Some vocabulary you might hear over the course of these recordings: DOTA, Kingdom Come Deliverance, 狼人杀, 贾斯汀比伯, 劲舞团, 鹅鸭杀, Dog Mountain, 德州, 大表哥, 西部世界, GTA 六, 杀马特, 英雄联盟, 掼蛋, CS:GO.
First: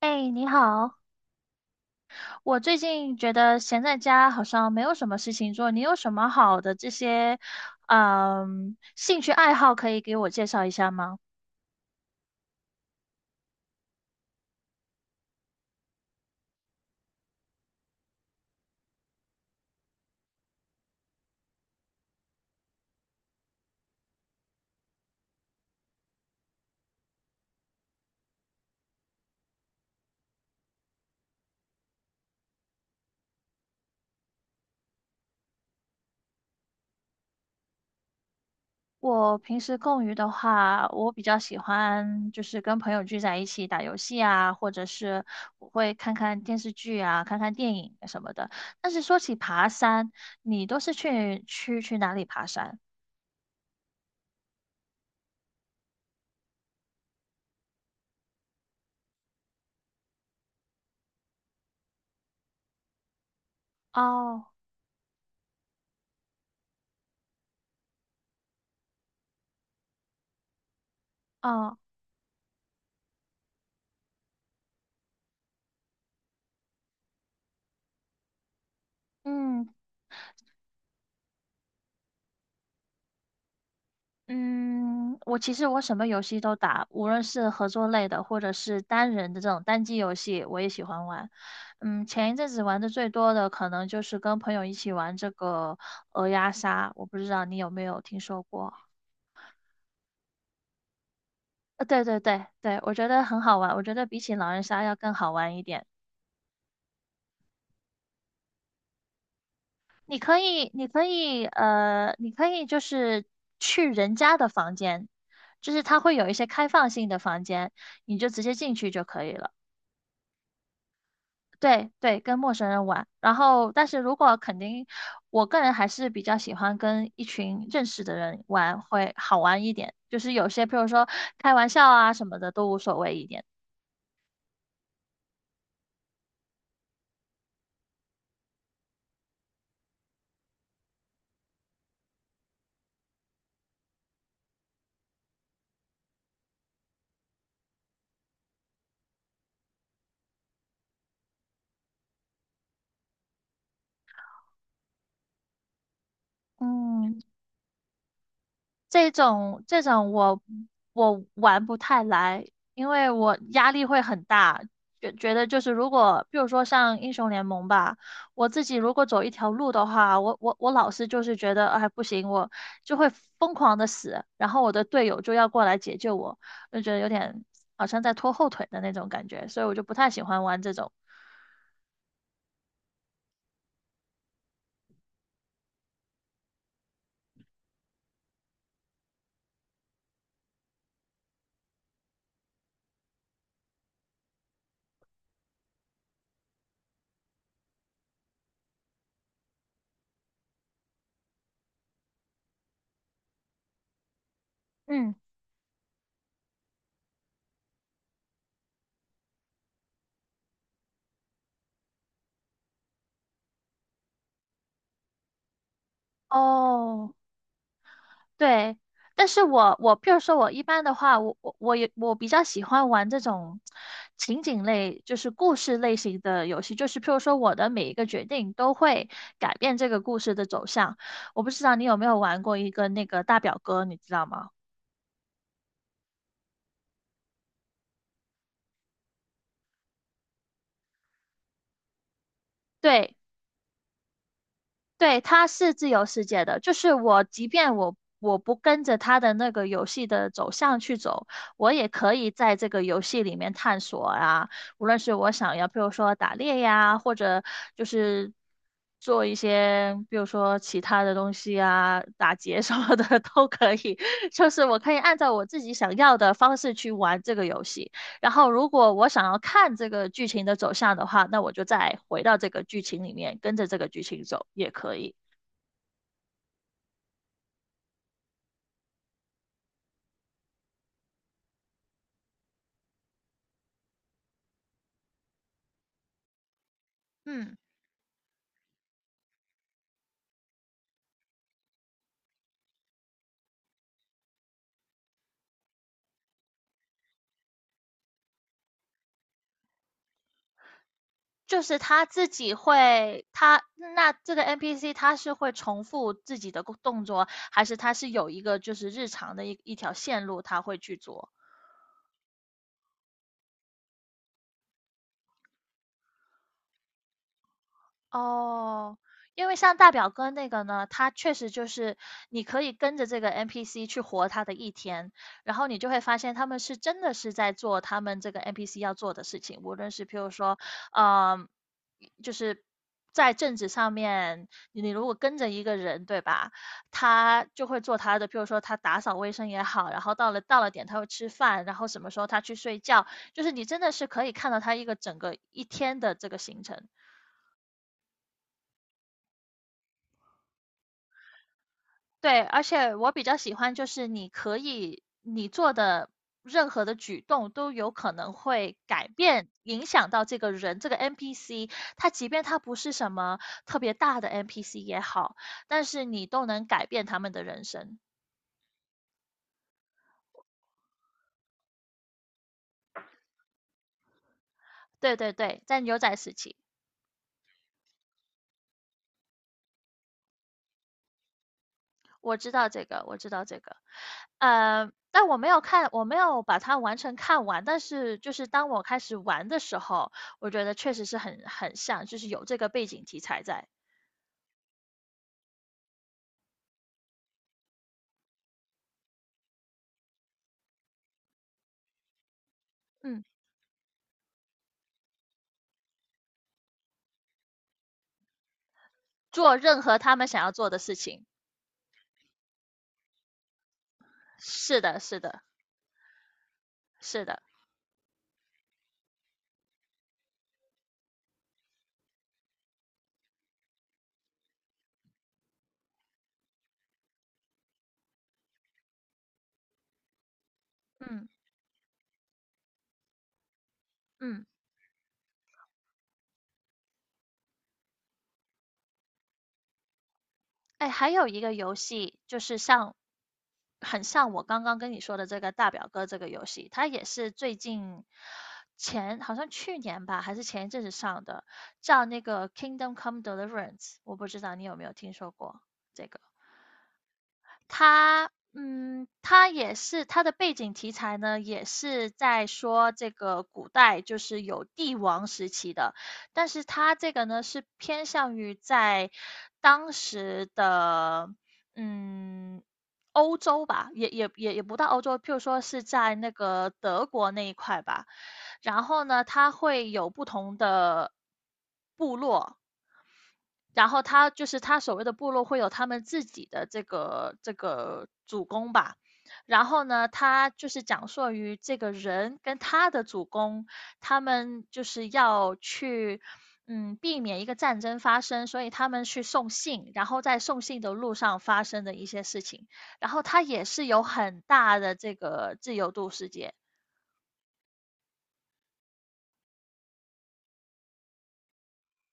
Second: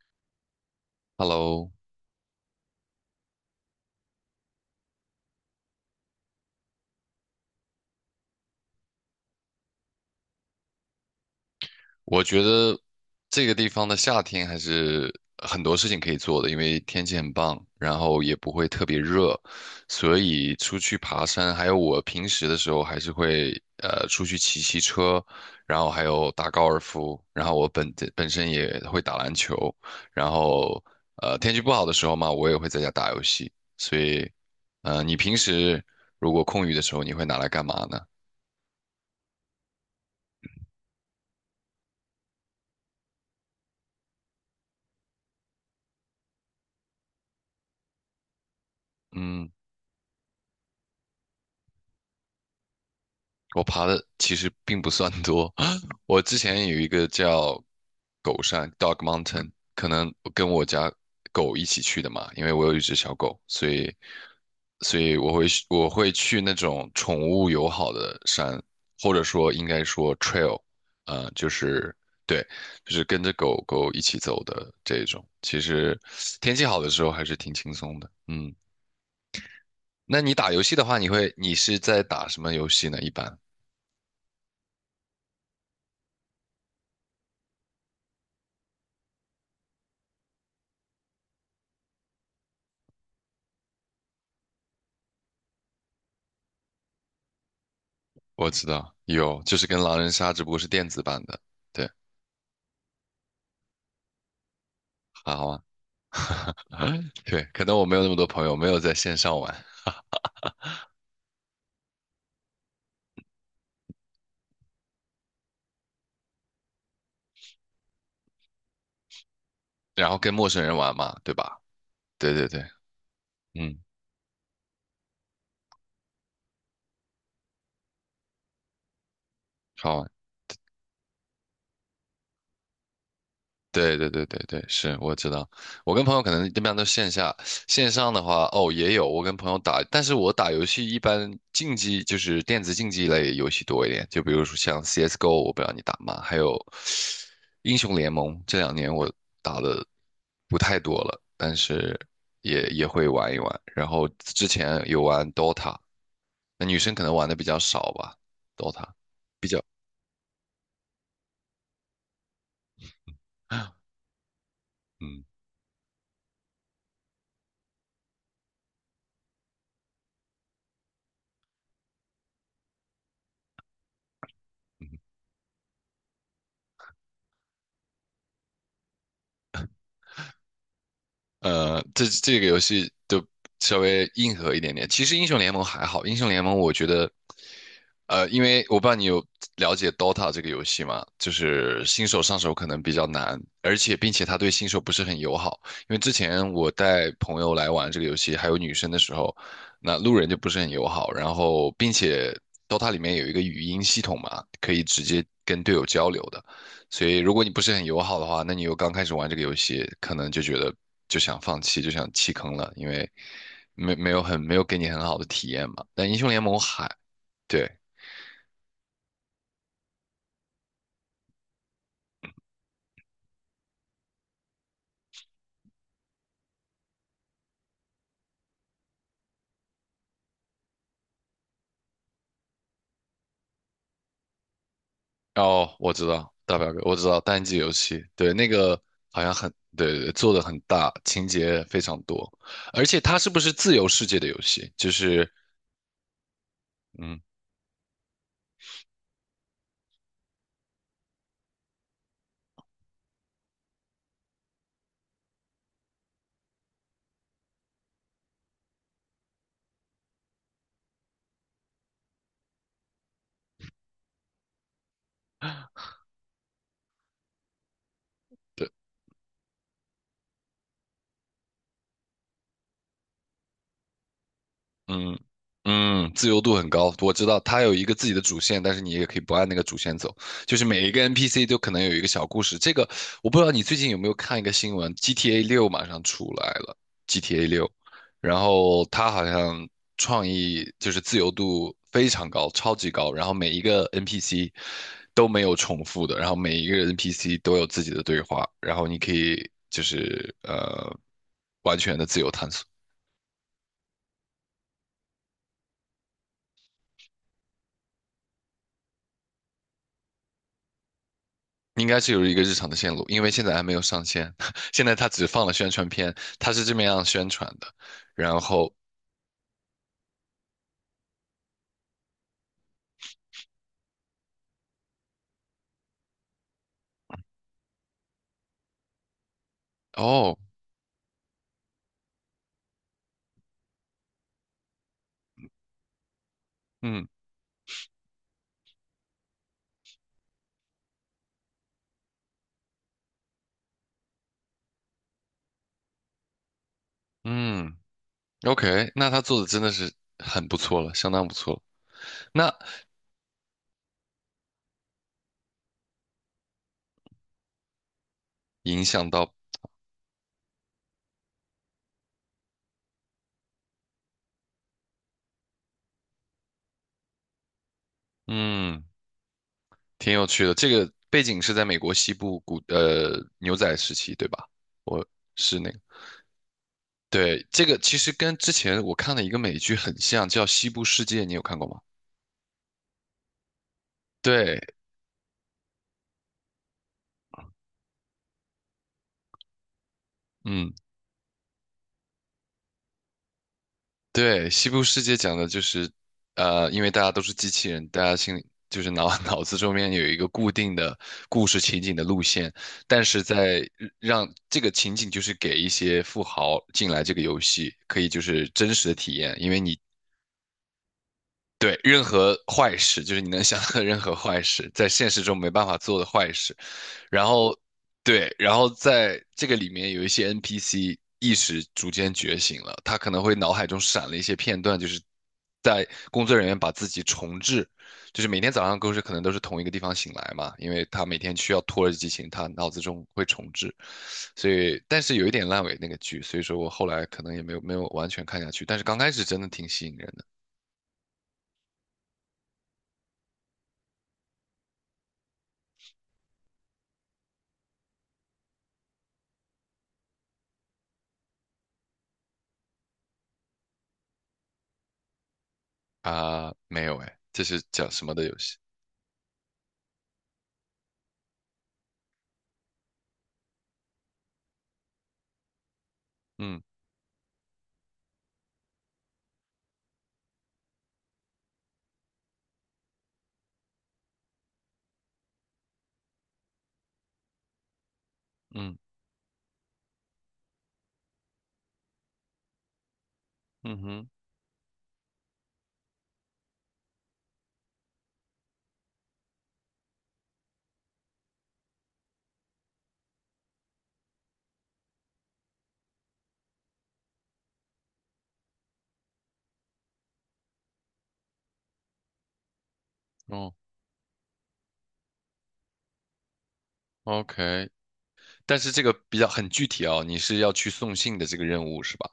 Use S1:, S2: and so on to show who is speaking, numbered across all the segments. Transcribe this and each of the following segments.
S1: 哎，你好，
S2: Hello，
S1: 我最近觉得闲在家好像没有什么事情做，你有什么好的这些，兴趣爱好可以给我介绍一下吗？
S2: 我觉得这个地方的夏天还是很多事情可以做的，因为天气很棒，然后也不会特别热，所以出去爬山，还有我平时的时候还是会出去骑骑车，然后还有打高尔夫，然后我本身也会打篮球，然后天气不好的时候嘛，我也会在家打游戏，所以你平时如果空余的时候，你会拿来干嘛呢？
S1: 我平时空余的话，我比较喜欢就是跟朋友聚在一起打游戏啊，或者是我会看看电视剧啊，看看电影什么的。但是说起
S2: 嗯。
S1: 爬山，你都是去哪里爬山？
S2: 我爬的其实并不算多。我之前有一个叫狗山 （Dog Mountain），可能跟我家狗一起去的嘛，因为我有一只小狗，所以
S1: 哦
S2: 所以我会去那种宠物友好的山，或者说应该说 trail，就
S1: 哦，
S2: 是对，就是跟着狗狗一起走的这种。其实天气好的时候还是挺轻松的。嗯，
S1: 嗯，
S2: 那你打游戏的话，你是在打什么游戏呢？一般？
S1: 嗯，我其实什么游戏都打，无论是合作类的，或者是单人的这种单机游戏，我也喜欢玩。前一阵子玩的最多的可能就是跟朋友一起玩这个鹅鸭杀，我不知道你有没有听说
S2: 我知
S1: 过？
S2: 道有，就是跟狼人杀，只不过是电子版的。对，
S1: 对对对对，我觉得很好玩，我觉得比起狼人杀要更好
S2: 好
S1: 玩一
S2: 啊，
S1: 点。
S2: 对，可能我没有那么多朋友，没有在线上玩，
S1: 你可以就是去人家的房间，就是它会有一些开放性的房间，你就直接进去就可以了。
S2: 然后跟陌生人玩嘛，对吧？
S1: 对对，
S2: 对
S1: 跟
S2: 对
S1: 陌
S2: 对，
S1: 生人玩。然后，
S2: 嗯，
S1: 但是如果肯定，我个人还是比较喜欢跟一群认识的人玩，会好玩一点。
S2: 好啊。
S1: 就是有些，譬如说开玩笑啊什么的，都无所谓一点。
S2: 对对对对对，是我知道。我跟朋友可能一般都线下，线上的话，哦，也有我跟朋友打，但是我打游戏一般竞技就是电子竞技类游戏多一点，就比如说像 CS:GO，我不知道你打吗？还有英雄联盟，这两年我打的不太多了，但是也会玩一玩。然后之前有玩 DOTA，那女生可能
S1: 嗯，
S2: 玩的比较少吧，DOTA
S1: 这
S2: 比较，
S1: 种这种我玩不太来，因为我压力 会很大，觉
S2: 嗯。
S1: 觉得就是如果比如说像英雄联盟吧，我自己如果走一条路的话，我老是就是觉得哎不行，我就会疯狂的死，然后我的
S2: 嗯
S1: 队友就要过来解救我，就觉得有点好像在拖后腿的那种感觉，所以我就不太喜欢玩这种。
S2: 这个游戏就稍微硬核一点点。其实英雄联盟还好，英雄联盟我觉得。因为我不知道你有了解 Dota 这个游戏吗？就是新手上手可能比较难，而且并且它对新手不是很友好。因为之前我带朋友来玩这个游戏，还有女生的时候，那路人就不是很友好。然后，并且 Dota 里面有一个语音系统嘛，可以直
S1: 嗯，
S2: 接跟队友交流的。所以，如果你不是很友好的话，那你又刚开始玩这个游戏，可能就觉得就想放弃，就想弃坑了，因为没有很没有给你很好的体验嘛。但英雄联盟还
S1: 哦，
S2: 对。
S1: 对，但是我譬如说，我一般的话，我比较喜欢玩这种情景类，就是故事类型的游戏。就是譬如说，我的每一个决定都会改变这个故事的走向。我不知道你有没有玩过一个那个大表哥，你知道吗？
S2: 哦，我知道大表哥，我知道单机游戏，对，那个好像很，对对对，做的很大，情节非常多，而且
S1: 对，
S2: 它是不是自由世界的游戏？就
S1: 对，
S2: 是，
S1: 它是自由世界的，就是
S2: 嗯，
S1: 我，即便我不跟着它的那个游戏的走向去走，我也可以在这个游戏里面探索啊。无论是我想要，比如说打猎呀，或者就是做一些，比如说其他的东西啊，打劫 什么的 都可以。就是我可以按照我自己想要的方式去玩这个游戏。然后，如果我想要看这个剧情的走向的话，那我就再回到这个剧情里面，跟着这个剧情走也可以。
S2: 嗯嗯，自由度很高，我知道它有一个自己的主线，但是你也可以不按那个主线走，就是每一个 NPC 都可能有一个小故事。这个我不知道你最近有没有看一个新闻，GTA 六马上出来了，GTA
S1: 嗯，
S2: 六，然后它好像创意就是自由度非常高，超级高，然后每一个 NPC 都没有重复的，然后每一个 NPC 都有自己的对话，然后你可以就是
S1: 就是
S2: 完全的
S1: 他
S2: 自
S1: 自
S2: 由探
S1: 己
S2: 索。
S1: 会，他那这个 NPC 他是会重复自己的动作，还是他是有一个就是日常的一条线路他会去做？
S2: 应该是有一个日常的线路，因为现在还没有上线，现在它只放了宣传片，它是这么样宣传的。然后，
S1: 哦，因为像大表哥那个呢，他确实就是你可以跟着这个 NPC 去活他的一天，然后你就会发现他们是真的是在做他们这个 NPC 要做的事情，无论是譬如
S2: 哦，
S1: 说，嗯、就是在政治上面，你如果跟着一个人，对吧？
S2: 嗯
S1: 他就会做他的，譬如说他打扫卫生也好，然后到了点他会吃饭，然后什么时候他去睡觉，就是你真的是可以看到他一个整个一天的这个行程。
S2: 嗯，OK，那他做的真的是很不错了，相当不错了。
S1: 对，
S2: 那
S1: 而且我比较喜欢就是你可以你做的任何的举动都有可能会
S2: 影
S1: 改
S2: 响到，
S1: 变影响到这个人这个 NPC，他即便他不是什么特别大的 NPC 也好，但是你都能改变他们的人生。
S2: 嗯，挺有趣的。这个背景是在美国西部牛仔时期，对吧？我
S1: 对对
S2: 是
S1: 对，
S2: 那个，
S1: 在牛仔时期，
S2: 对，这个其实跟之前我看的一个美剧很像，叫《西部世界》，你有看过吗？
S1: 我知道这个，我知道这个，
S2: 对，
S1: 但我没有看，我没有把它完全看完，但是就是当我开始玩的时候，我觉
S2: 嗯。
S1: 得确实是很像，就是有这个背景题材在，
S2: 对，西部世界讲的就是，因为大家都是机器人，大家心里就是脑子中间有一个固定的故事情景的路线，但
S1: 嗯。
S2: 是在让这个情景就是给一些富豪进来这个游戏，可以就是真实的体验，因
S1: 做
S2: 为你
S1: 任何他们想要做的事情。
S2: 对任何坏事，就是你能想到的任何坏事，
S1: 是
S2: 在
S1: 的，
S2: 现
S1: 是
S2: 实中
S1: 的，
S2: 没办法做的坏事。
S1: 是
S2: 然
S1: 的，
S2: 后对，然后在这个里面有一些 NPC 意识逐渐觉醒了，他可能会脑海中闪了一些片段，就是在工作人员把自己重置，就是每天早上都是可能都是同一个地方醒来嘛，因为他每
S1: 嗯
S2: 天需要拖着剧情，他脑子中会重置，
S1: 嗯，
S2: 所以但是有一点烂尾那个剧，所以说我后来可能也没有完全看下去，但是刚开始真的挺吸引人的。
S1: 哎，还有一个游戏就是像，很像我刚刚跟你说的这个大表哥这个游戏，它也是最近前好像去年吧，还是前一阵子上的，叫那个《Kingdom Come Deliverance》，我不知道你有没有听说过这个。
S2: 啊，没有哎，这是讲什么的游戏？
S1: 他也是他的背景题材呢，也是在说这个古代就是有帝王时期的，但
S2: 嗯
S1: 是他这个呢是偏向于在当时的嗯欧洲吧，也不到欧洲，譬如说是在那个德国那一块吧。
S2: 嗯
S1: 然后呢，它会有不同的部落，
S2: 嗯
S1: 然后
S2: 哼，
S1: 他就是他所谓的部落会有他们自己的这个主公吧，然后呢，他就是讲述于这个人跟他的主公，他们就是要去。避免一个战争发生，所以他们去送信，然后在送信的路上发生的一些事情，然后他
S2: 哦
S1: 也是有很大的这个自由度世界，
S2: ，OK。但是这个比较很具体哦，你是要去送信的这个任务是吧？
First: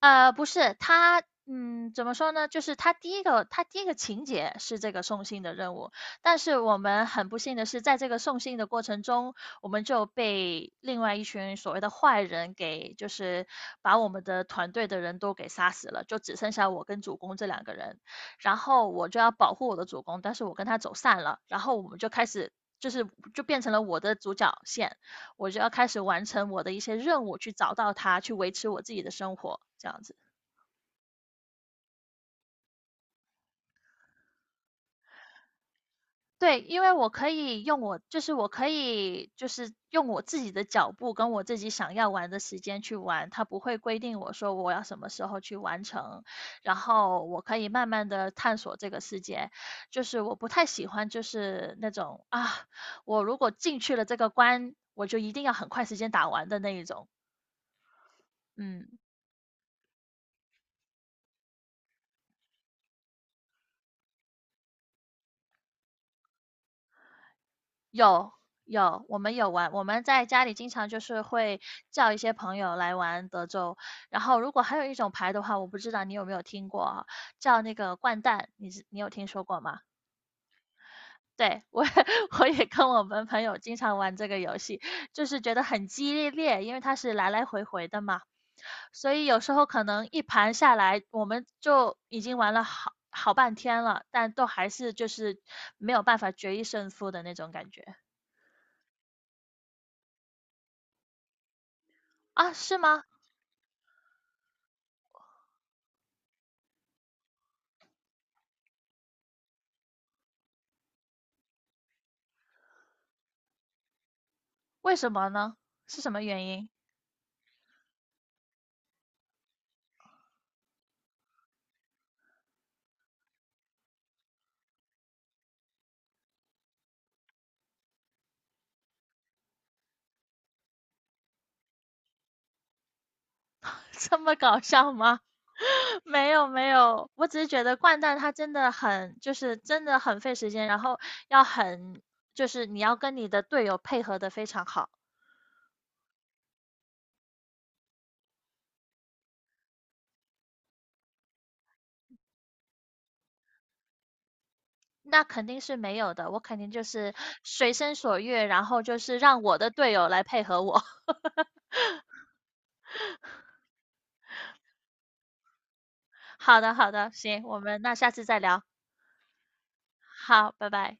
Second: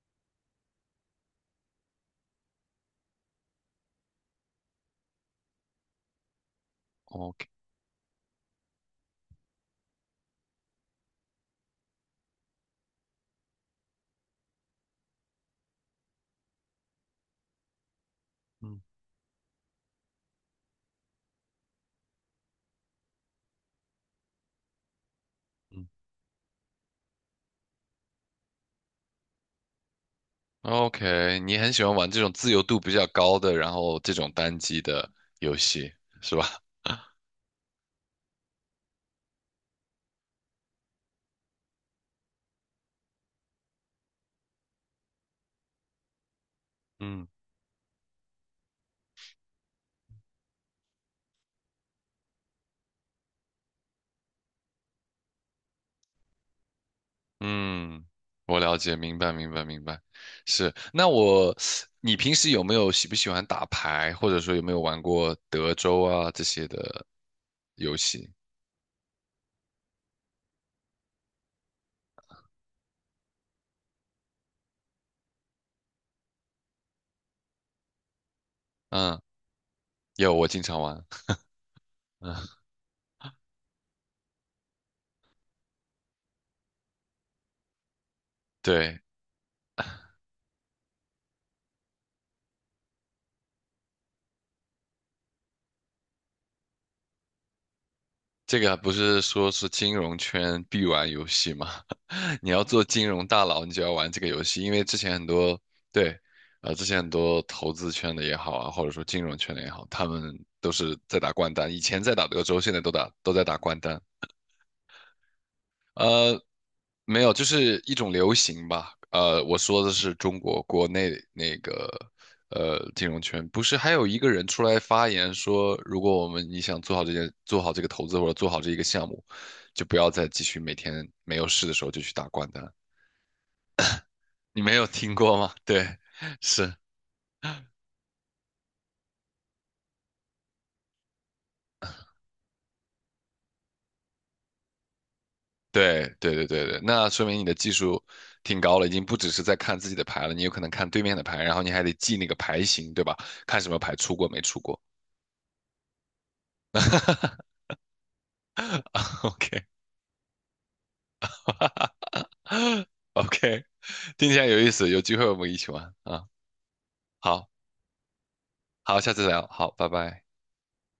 S1: 不是，怎么说呢？就是他第一个情节是这个送信的任务，但是我们很
S2: 哦
S1: 不
S2: ？OK，
S1: 幸的是，在这个送信的过程中，我们就被另外一群所谓的坏人给，就是把我们的团队的人都给杀死了，就只剩下我跟主公这两个人。然
S2: 嗯
S1: 后我就要保护我的主公，但是我跟他走散了，然后我们就开始，就是就变成了我的主角线。我就要开
S2: 嗯
S1: 始完成我的一些任务，去找到它，去维持我自己的生活，这样子。
S2: ，OK，你很喜欢玩这种自由度比较高的，然后这种单机的游戏是吧？
S1: 对，因为我可以用我，就是我可以，就是用我自己的脚步跟我自己想要玩的时间去玩，它不会规定我说我要什么时候去完成，然 后
S2: 嗯
S1: 我可以慢慢的探索这个世界。就是我不太喜欢，就是那种啊，我如果进去了这个关，我就一定要很快时间打完的那一种。
S2: 嗯，我了解，
S1: 嗯，
S2: 明白明白明白，是。你平时有没有喜不喜欢打牌，或者说有没有玩过德州啊这些的游戏？
S1: 有有，我们有玩，我们在家里经常就是会叫一些朋友来玩德州，然后如果还有一种牌的话，我不知道你有没有听过啊，叫那个掼蛋，你有
S2: 嗯，
S1: 听说过吗？
S2: 有，我经常玩。
S1: 对，我也
S2: 嗯，
S1: 我也跟我们朋友经常玩这个游戏，就是觉得很激烈，因为它是来来回回的嘛，
S2: 对，
S1: 所以有时候可能一盘下来，我们就已经玩了好半天了，但都还是就是没有办法决一胜负的那种感觉
S2: 这个不是说是金融圈必玩游戏吗？你
S1: 啊，
S2: 要
S1: 是
S2: 做
S1: 吗？
S2: 金融大佬，你就要玩这个游戏，因为之前很多，对，啊，之前很多投资圈的也好啊，或者说金融圈的也好，他们都是在打掼蛋，以前在打德州，现在都打都在打掼蛋。
S1: 为什么呢？是什么
S2: 呃，
S1: 原因？
S2: 没有，就是一种流行吧。我说的是中国国内那个金融圈，不是还有一个人出来发言说，如果我们你想做好这件，做好这个投资或者做好这一个项目，就不要再继续每天没有事的时候就去打掼蛋。
S1: 这么搞
S2: 你没有
S1: 笑
S2: 听
S1: 吗？
S2: 过吗？对，
S1: 没 有没
S2: 是，
S1: 有，我只是觉得掼蛋它真的很，就是真的很费时间，然后要很，就是你要跟你的队友配合的非常好。
S2: 对，对对对对，那说明你的技术挺高了，已经不只是在看自己的牌了，你有可能看对面的牌，然后你还得记那个牌型，对吧？看什么牌出过没出过。
S1: 那肯定是没有的，我肯定就是随心所欲，然后就是 让我
S2: OK。
S1: 的队友来配合我。
S2: OK，听起来有意思，有机会我们一起玩啊。
S1: 好的好的，行，
S2: 好，
S1: 我们那下次再聊。
S2: 好，下次聊，好，拜拜。
S1: 好，拜拜。